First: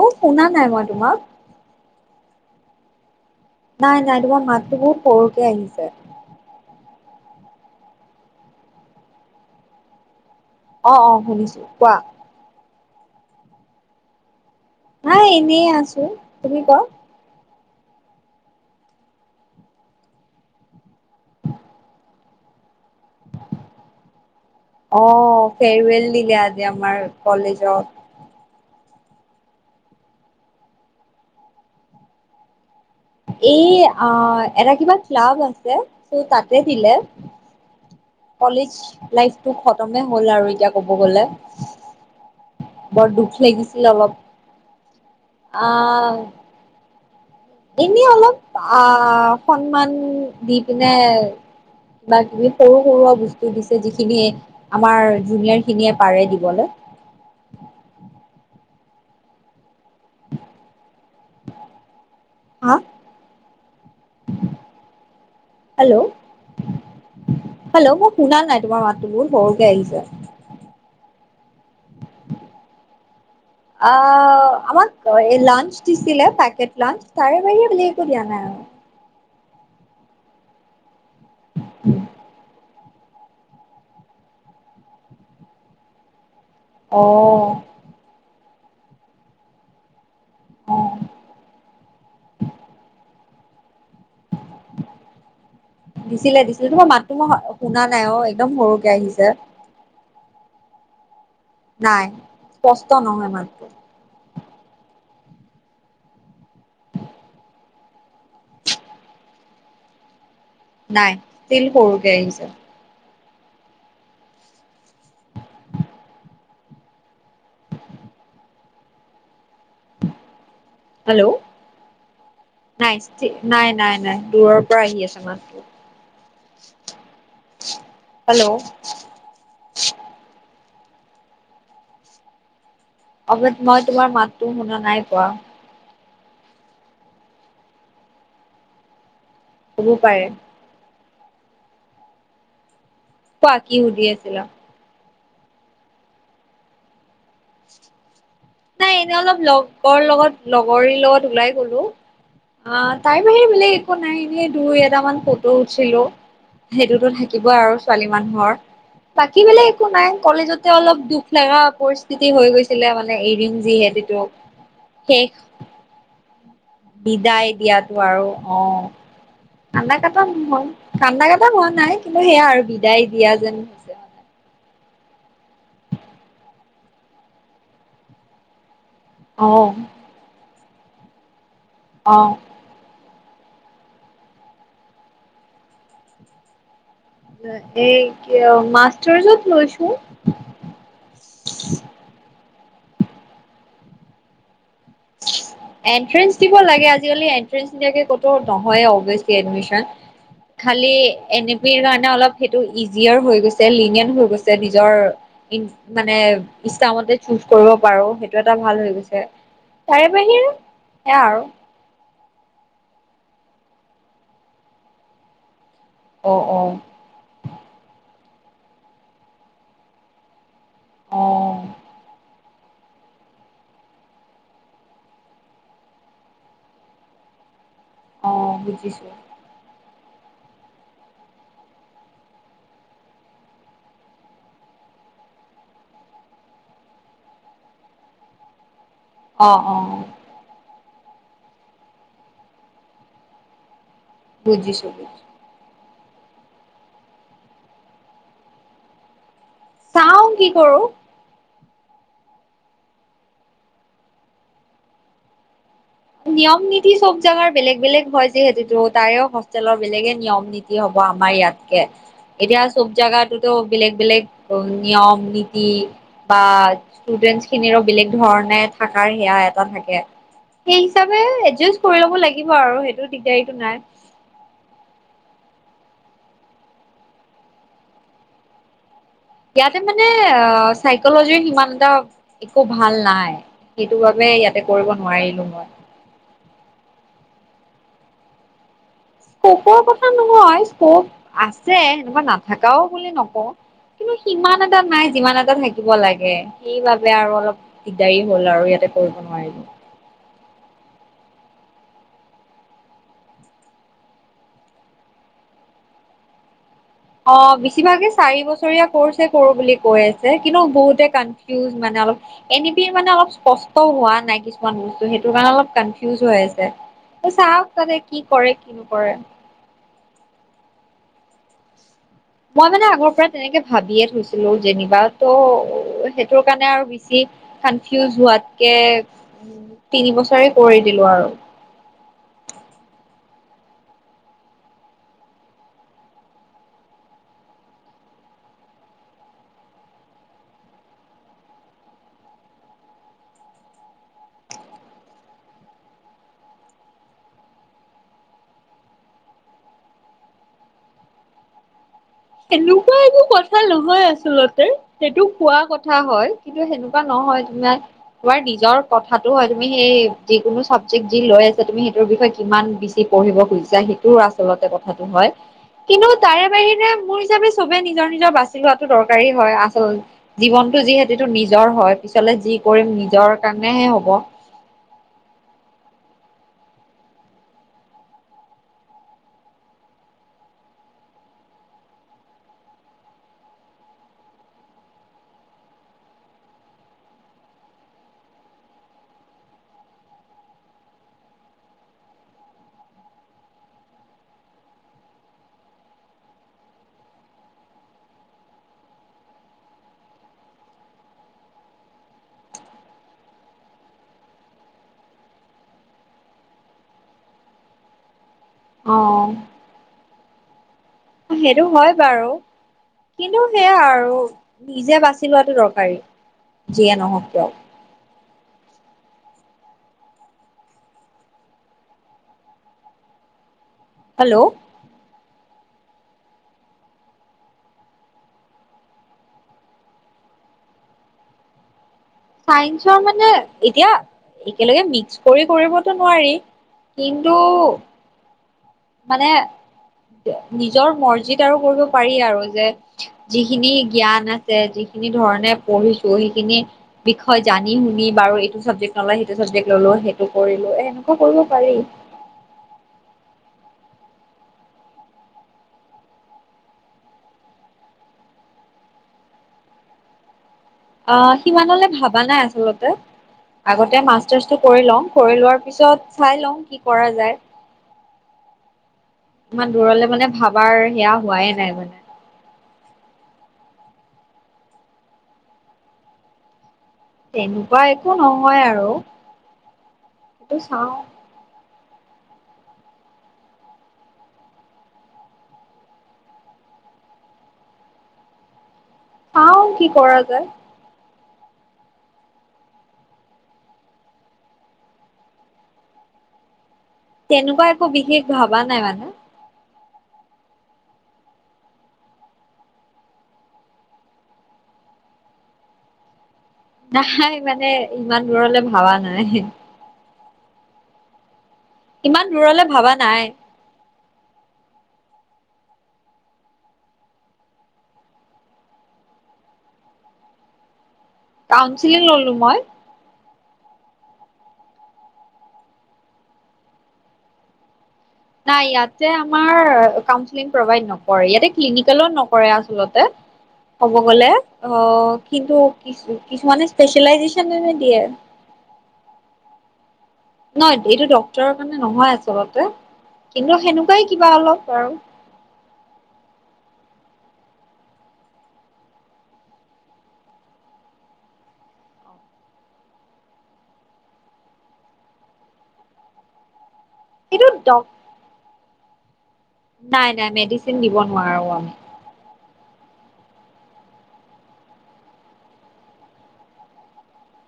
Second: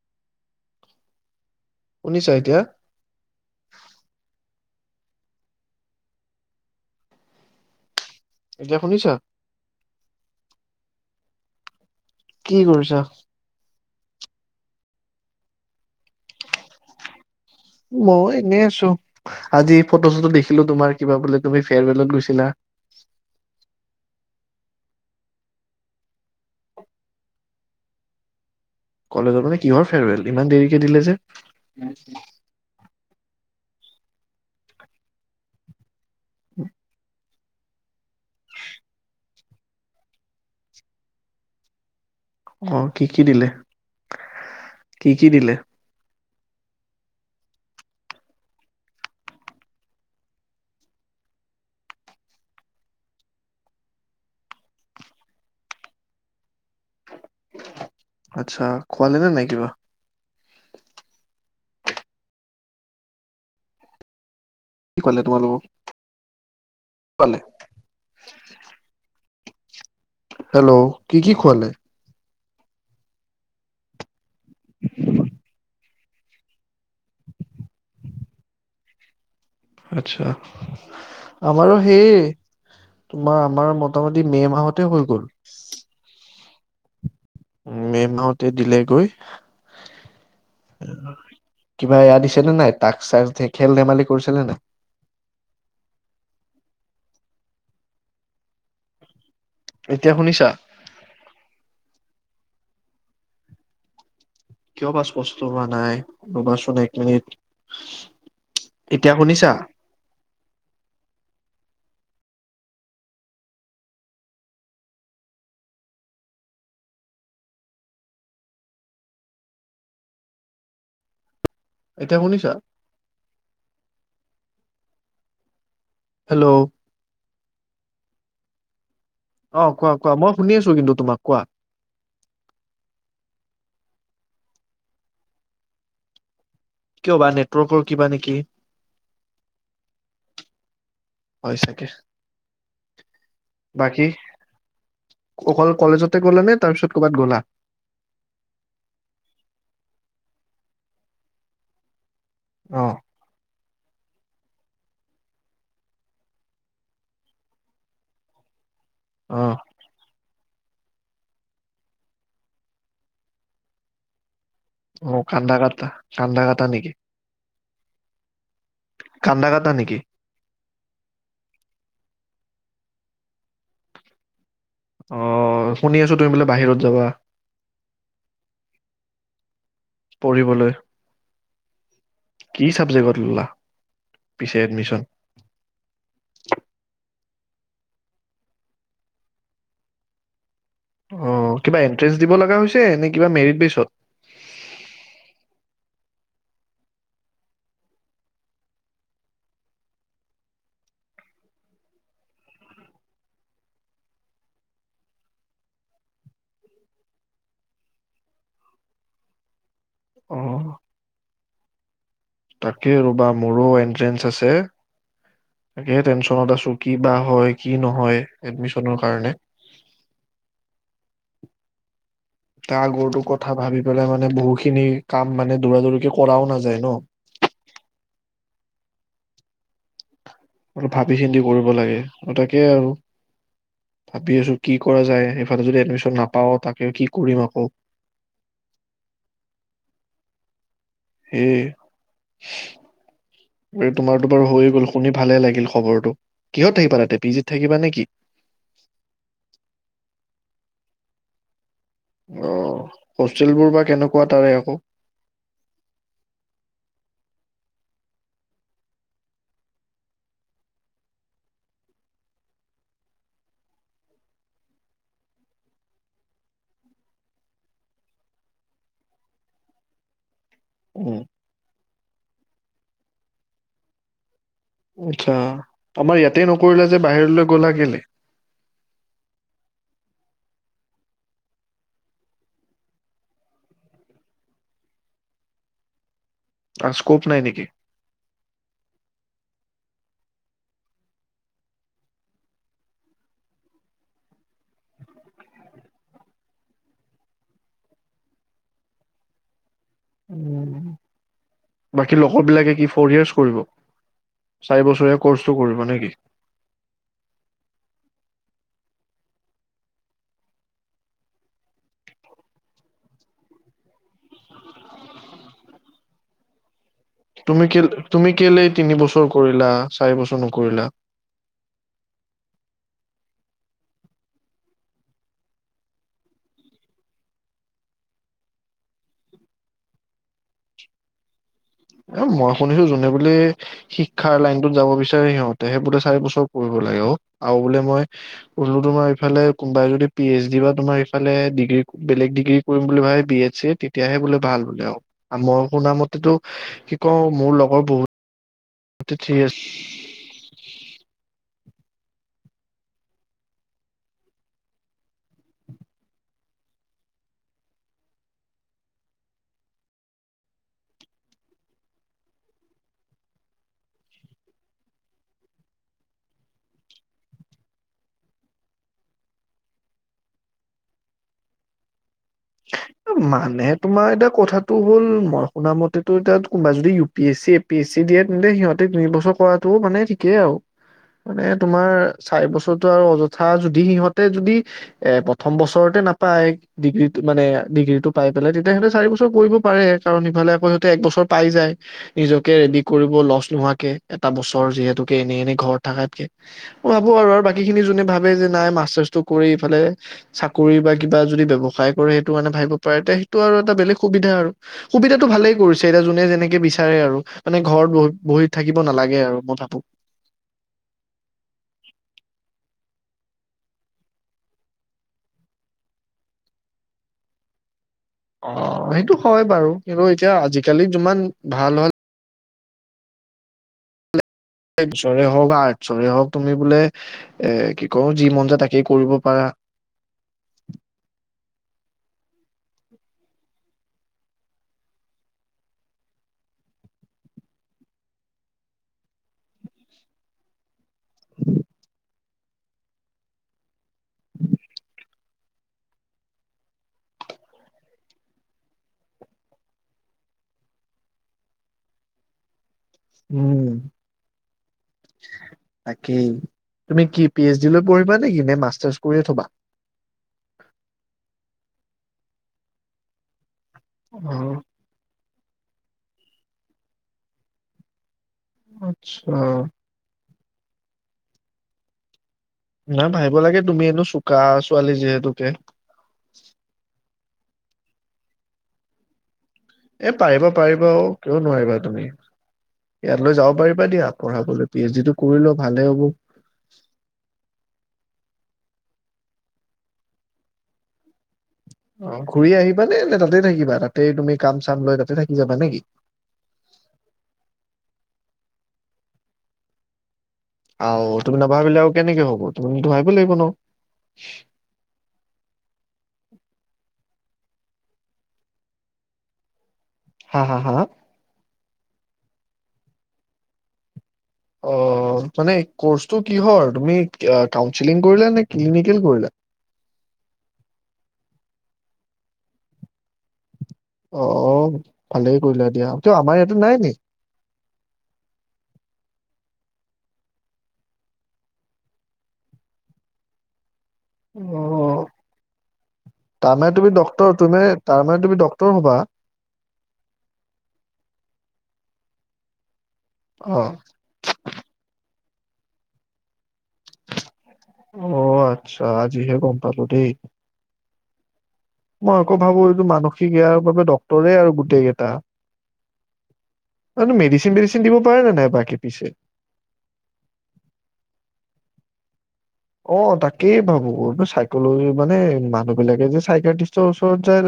অ শুনা নাই মই তোমাক শুনিছ এতিয়া নাই নাই তোমাৰ মাতটোো বহুত সৰুকে আহিছে এতিয়া শুনিছা অ অ শুনিছো কোৱা কি কৰিছ হা এনেই আছো তুমি ক মই এনেই আছো আজি ফটো চটো দেখিলো তোমাৰ কিবা বোলে তুমি ফেয়ৰৱেলত গৈছিলা অ ফেৰৱেল দিখলে আজি আমাৰ কলেজত কলেজত মানে কিহৰ ফেৰৱেল ইমান দেৰিকে দিলে যে এই এটা কিবা ক্লাব আছে ত তাতে দিলে কলেজ লাইফটো খতমে হ'ল আৰু এতিয়া ক'ব গলে অ' কি বৰ কি দুখ দিলে? লাগিছিল অলপ কি কি দিলে? আ এনে অলপ আহ সন্মান দি পিনে কিবা কিবি সৰু সৰুৱ বস্তু দিছে যিখিনি আমাৰ জুনিয়ৰ খিনিয়ে পাৰে দিবলৈ আচ্ছা খোৱালেনেে নাই কিবা হা কি খোৱালে তোমালোকক? হেল্ল' খোৱালে? হেল্ল' মই শুনাল নাই তোমাৰ মাতটো মোৰ সৰক আহিছে হেল্ল' কি কি খোৱালে আহ আমাক লাঞ্চ দিছিলে পেকেট লাঞ্চ তাৰে বাহি বুলি একো দিয়া নাই আৰু আচ্ছা আমাৰো সেই তোমাৰ আমাৰ মোটামটি মে মাহতে হৈ গ'ল অ মে ম দিলে গৈ অ কিবা এয়া দিছে নে নাই তাক চাক থ খেল ধেমালি কৰিছিলে ন তোমই শুনা নাই অ একদম সৰুকে আহিছে এতিয়া শুনিছা নাই স্পষ্ট নহয় মাত্ৰ বছ বস্তু হোৱা নাই ৰবাচোন এক মিনিট এতিয়া শুনিছা নাই ল কৰৰুোগে হি যে হেল্ল' এতিয়া শুনিছা? নাই নাই নাই নাই দূৰৰ পৰা আহি আছে মাছটো হেল্ল' হেল্ল' হয় অ কোৱা কোৱা মই শুনি আছো কিন্তু তোমাক কোৱা অৱ মই তোমাৰ মাতটোো শুনা নাই কোৱা কিয় বা নেটৱৰ্কৰ কিবা নেকি হ'ব পাৰে হয় চাগে পাকি হ দ বাকী আছিলিল অকল কলেজতে গ'লে নে তাৰপিছত ক'ৰবাত গ'লা নাই এনে অলপ লগৰ লগত লগৰীৰ লগত ওলাই গলো অ তাই বাহ মিল শু নাই এনেিয় দুই এটামান ফটো উঠিলো সেইটোতো থাকিবই আৰু ছোৱালী মানুহৰ অ বাকী বেলেগ একো নাই কলেজত এ অলপ দুখ লগা পৰিস্থিতি হৈ গৈছিলে মানে এৰিং যিহেেতটো অ', কান্দা কাটা, কন্দ কাটা নেকি? বিদায় দিয়াত। আৰু অ', কান্দা কাটা নেকি? কান্দা কাটা হোৱা, কান্দা কটা হোৱা নাই। কিন্তু সেয়া আৰু বিদায় দিয়া যেন হৈছে মানে অ', শুনি আছো তুমি বোলে বাহিৰত যাবা। অ পঢ়িবলৈ। অ কি চাবজেক্টত? পিছে এডমিশন এই মাষ্টাৰ যত লৈছো। অ! কিবা এন্ট্ৰেন্ঞ্চ দিব লগা হৈছে- নে কিবা মেৰিটলিষ্টত? এন্ট্ৰেন্ছ দিব লাগে আজিকালি এন্ট্ৰেন্ছ নিদিয়াকে কতো নহয় অভিয়াচলি এডমিচন খালী এন এ পি কাৰণে অলপ সেইটো ইজিয়াৰ হৈ গৈছে লিনিয়ান হৈ গৈছে নিজৰ মানে ইষ্টামতে চুচ কৰিব পাৰো, সেইটো এটা ভাল হৈ গৈছে। তাৰে অ বাহিৰে এয়া আৰু এ! ৰৱা মোৰো এন্ট্ৰেন্ঞ্চ আছে। তাকে অ টেনশচনত অ আছো কি বা হয় কি নহয়? এডমিশনৰ কাৰণে অ', তাৰ আগৰটো কথা ভাবি পেলাই মানে বহুখিনি কাম মানে দৌৰা দৌৰিকে কৰাও নাযায় ন। অ', বুজিছো। ভাবি চিন্তি কৰিব লাগে আৰু তাকে আৰু ভাবি আছো, কি কৰা যায় সিফালে যদি এডমিচন নাপাও তাকে কি কৰিম আকৌ অ', অ', এই এই তোমাৰতো বাৰু হৈ বুজিছো গ'ল শুনি বুজিছো ভাল লাগিল খবৰ কিহত থাকিবা তাতে পিজিত থাকিবা নেকি? চাওঁ কি কৰো। আহ হোষ্টেলবোৰ বা কেনেকুৱা তাৰে আকৌ নিয়ম নীতি চব জাগাৰ বেলেগ বেলেগ হয়। যিহেতুকো তাৰেও হষ্টেলৰ বেলেগে নিয়ম নীতি হ'ব। আমাৰ ইয়াতকে এতিয়া চব জাগাটোতো বেলেগ বেলেগ নিয়ম নীতি, বা ষ্টুডেন্ট খিনিৰো বেলেগ ধৰণে থাকাৰ সেয়া এটা থাকে। সেই উম, হিচাপে এডজেষ্ট কৰি ল'ব লাগিব আৰু সেইটো দিগদাৰিটো নাই। আচ্ছা, আমাৰ ইয়াতে নকৰিলা যে? বাহিৰলৈ গ'লা কেলে? ইয়াতে মানে আ, চাইকলজিৰ সিমান এটা একো ভাল নাই। সেইটো বাবে ইয়াতে কৰিব নোৱাৰিলো মই। আছ স্কপ নাই নেকি? স্কপৰ কথা নহয়, স্কপ আছে। বা নাথকাওঁ বুলি নকওঁ। কিন্তু সিমান এটা নাই যিমান এটা থাকিব লাগে। সেইবাবে আৰু অলপ দিগদাৰি হ'ল, আৰু ইয়াতে কৰিব নোৱাৰিলো। বাকী লগৰ বিলাকে কি ফ'ৰ ইয়াৰ্চ কৰিব। চাৰি বছৰীয়া কৰ্চটো কৰিব নেকি? অ, বেছিভাগে চাৰি বছৰীয়া কৰ্ছে কৰো বুলি কৈ আছে। কিন্তু বহুতে কানফিউজ। মানে অলপ এন বি বি মানে অলপ স্পষ্ট হোৱা নাই। কিছুমান বস্তু সেইটো কাৰণে অলপ কানফিউজ হৈ আছে। তুমি চাওক তাতে কি কিল-তুমি কৰে কেলে কি তিন নকৰে। বছৰ কৰিলা? চাৰি বছৰ নকৰিলা? মই মানে আগৰ পৰা তেনেকে ভাবিয়ে থৈছিলো। যেনিবা ত' সেইটোৰ কাৰণে আৰু বেছি কানফিউজ হোৱাতকে তিন বছৰে কৰি দিলো আৰু মই শুনিছো যোনে বোলে শিক্ষাৰ লাইনটোত যাব বিচাৰে সিহঁতেহে বোলে চাৰি বছৰ পঢ়িব লাগে। অ, আৰু বোলে মই বলো তোমাৰইফালে কোনবাই যদি পি এচ ডি বা তোমাৰইফালে ডিগ্ৰী বেলেগ ডিগ্ৰী কৰিম বুলি ভাৱে বি এচ চিত তেতিয়াহে বোলে ভাল বোলে। অ, মই শুনা মতেতো। কি কওঁ, মোৰ লগৰ বহুত। তে ঠিক আছ সেনেকুৱা একো কথা নহয় আচলতে, সেইটো কোৱা কথা হয়। কিন্তু সেনেকুৱা নহয়, তোমাৰ নিজৰ কথাটো হয়। তুমি সেই যিকোনো চাবজেক যি লৈ আছা তুমি সেইটোৰ বিষয়ে কিমান বেছি পঢ়িব খুজিছা সেইটো আচলতে কথাটো হয়। কিন্তু তাৰে বাহিৰে। মোৰ হিচাপে চবে নিজৰ নিজৰ বাছি লোৱাটো দৰকাৰী হয়। আচল জীৱনতটো যিহেটেতো নিজৰ হয়। পিছলে যি কৰিম নিজৰ মানে কাৰণেহে হ'ব তোমাৰ এটা কথাটো হ'ল মই শুনা মতে তোৰ তাত কোনবাই যদি U P S C, A P S C দিয়ে, তেন্তে সিহঁতে তিনি বছৰ কৰাতটোও মানে ঠিকেই আৰু। মানে তোমাৰ চাৰি বছৰটো আৰু অযথা যদি সিহঁতে যদি এ, প্ৰথম বছৰতে নাপায় ডিগ্ৰী মানে ডিগ্ৰীটো পাই পেলেই তেতিয়া সিহঁতে চাৰি বছৰ কৰিব পাৰে। কাৰণ ইফালে আকৌ সিহঁতে এক বছৰ পাই যায়। নিজকে ৰেডি কৰিব লছ নোহোৱাকে এটা বছৰ যিহেতুকে এনে এনে ঘৰত থাকাতকে। মই ভাবো আৰু আৰু বাকী খিনি যোনে ভাবে যে নাই মাষ্টাৰ্চটো কৰি ইফালে চাকৰি বা কিবা যদি ব্যৱসায় কৰে সেইটো মানে ভাবিব পাৰেতে সেইটো আৰু এটা বেলেগ সুবিধা আৰু সুবিধাটো ভালেই কৰিছে এতিয়া যোনে যেনেকে বিচাৰে আৰু মানে ঘৰত বইি থাকিব অ নালাগে আৰু, মই ভাবো। সেইটো হয় বাৰু। কিন্তু সেয়া আৰু নিজে বাচি লোৱাটো দৰকাৰী। যিয়ে নহওক কিয়। অ, সেইটো হয় বাৰু। কিন্তু এতিয়া আজিকালি যিমান ভাল হ'ল। হে'ল! যৰে হওক বা আৰ্টছৰে হওক তুমি বোলে এ, কি কওঁ যি মন যায় তাকেই কৰিব পাৰা। চাইন্সৰ মানে এতিয়া একেলগে মিক্স কৰি কৰিবতো নোৱাৰি। কিন্তু মানে নি নিজৰ মৰ্জিত আৰু কৰিব পাৰি আৰু। যেত যিখিনি জ্ঞান আছে যিখিনি ধৰণে পঢ়িছো। সেইখিনি বিষয় জানি শুনি বাৰু এইটো চাবজেক্ট নলয়, সেইটো চাবজেক্ট ললো। সেইটো কৰিলো এ, এনেকুৱা কৰিব পাৰি। উম, তাকেই তুমি কি পি এচ ডি লৈ পঢ়িবা নেকি? নে মাষ্টাৰ্চ কৰিয়ে থবা? অ, সিমানলে ভাবা নাই আচলতে। আগতে অ মাষ্টাৰছটো কৰি লওঁ। কৰি লোৱাৰ পিছত চাই লওঁ, কি কৰা যায়। আচ্ছা। ইমান দূৰলে মানে ভাবাৰ সেয়া হোৱাই নাই মানে। নাই ভাবিব লাগে। তুমি এনো চোকা ছোৱালী যিহেতুকে। তেনুকুৱা একো নহয় আৰু। এ, পাৰিবা সেইটো পাৰিবা চাওঁ অ, কিয় নোৱাৰিবা। তুমি ইয়ালৈ যাব পাৰিবা দিয়া পঢ়াবলৈ পি এইচ ডি টো কৰিলোৱা ভালে হ'ব । চাও কি কৰা যায় । অ ঘূৰি আহিবা নে নে তাতে থাকিবা তাতে তুমি কাম চাম লৈ তাতে থাকি যাবা নেকি? তেনেকুৱা একো বিশেষ ভবা নাই মানে । আও তুমি নাভাবিলে আৰু কেনেকৈ হ'ব তুমিটো ভাবিব লাগিব ন। নাই মানে ইমান দূৰলৈ ভাৱা নাই । হা হা হা ইমান দূৰলৈ ভাবা নাই । অ মানে কোৰ্সটো কিহৰ মানে তুমি কাউচিলিং কৰিলা নে ক্লিনিকেল কৰিলা । কাউঞ্চিলিং ললো মই । অ ভালেই কৰিলা দিয়া কিয় আমাৰ ইয়াতো নাই নেকি? নাই ইয়াতে আমাৰ কাউন্সেলিং প্ৰভাইড নকৰে ইয়াতে ক্লিনিকেল ও নকৰে আচলতে। কব গলে অ কিন্তু কিছু কিছুমানে তাৰমানে তুমি ডক্তৰ তুমি স্পেচিয়েলাইজচন এনে দিয়ে । তাৰমানে তুমি ডক্তৰ হবা নাই এইটো ডক্তৰৰ কাৰণে নহয় আচলতে । অ কিন্তু সেনেকোৱাই কিবা অলপ আৰু । অ আচ্ছা আজিহে গম পালো দেই । মই আকৌ ভাবো এইটো মানসিক ইয়াৰ বাবে ডক্তৰে আৰু গোটেই কেইটা। আৰু সেইটো মেডিচিন ডক বেডিচিন দিব পাৰে নে নাই বাকী । পিছে নাই নাই মেডিচিন দিব নোৱাৰো আমি । অ তাকেই ভাবো চাইকল'জি মানে মানুহ বিলাকে যে চাইকেটিষ্টৰ ওচৰত যায়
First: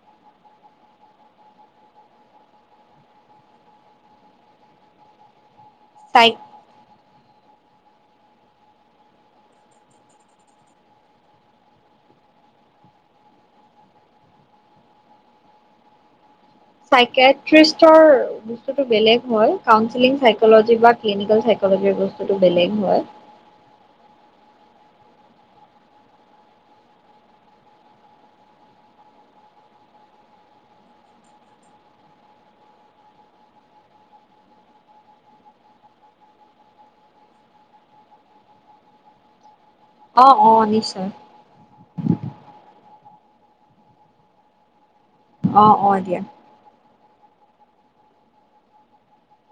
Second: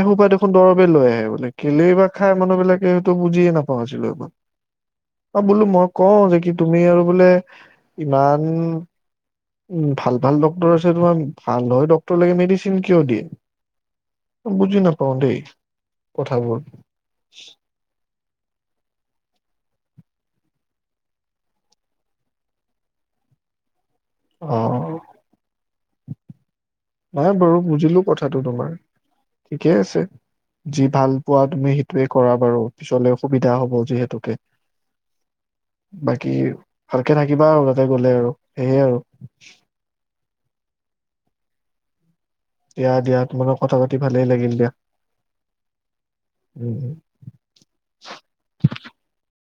এসোপাই দেখোন দৰৱে লৈ আহে মানে কেলেই বা খাই মানুহ বিলাকে টো বুজিয়ে নাপাওঁ আজিলৈকে বোলো মই কওঁ চাই যে কি তুমি আৰু বোলে ইমান উম ভাল ভাল ডক্তৰ আছে তোমাৰ ভাল হৈ ডক্তৰ লাগে মেডিচিন কিয় দিয়ে বুজি নাপাও দেই কথাবোৰ চাইকেট্ৰিষ্টৰ বস্তুটো বেলেগ হয় কাউচেলিং চাইকলজি বা ক্লিনিকেল চাইকলজিৰ বস্তুটো বেলেগ হয়। অ নাই বাৰু বুজিলো কথাটো তোমাৰ ঠিকেই আছে যি ভাল পোৱা তুমি সেইটোৱে কৰা বাৰু পিছলে সুবিধা হব যিহেতুকে বাকী ভালকে থাকিবা আৰু যলে গলেও আৰু সেয়ে আৰু অ অ নিশ্চয় দিয়া দিয়া তোমাৰ লগত কথা পাতি ভালেই লাগিল দিয়া। অ অ দিয়া উম। উম।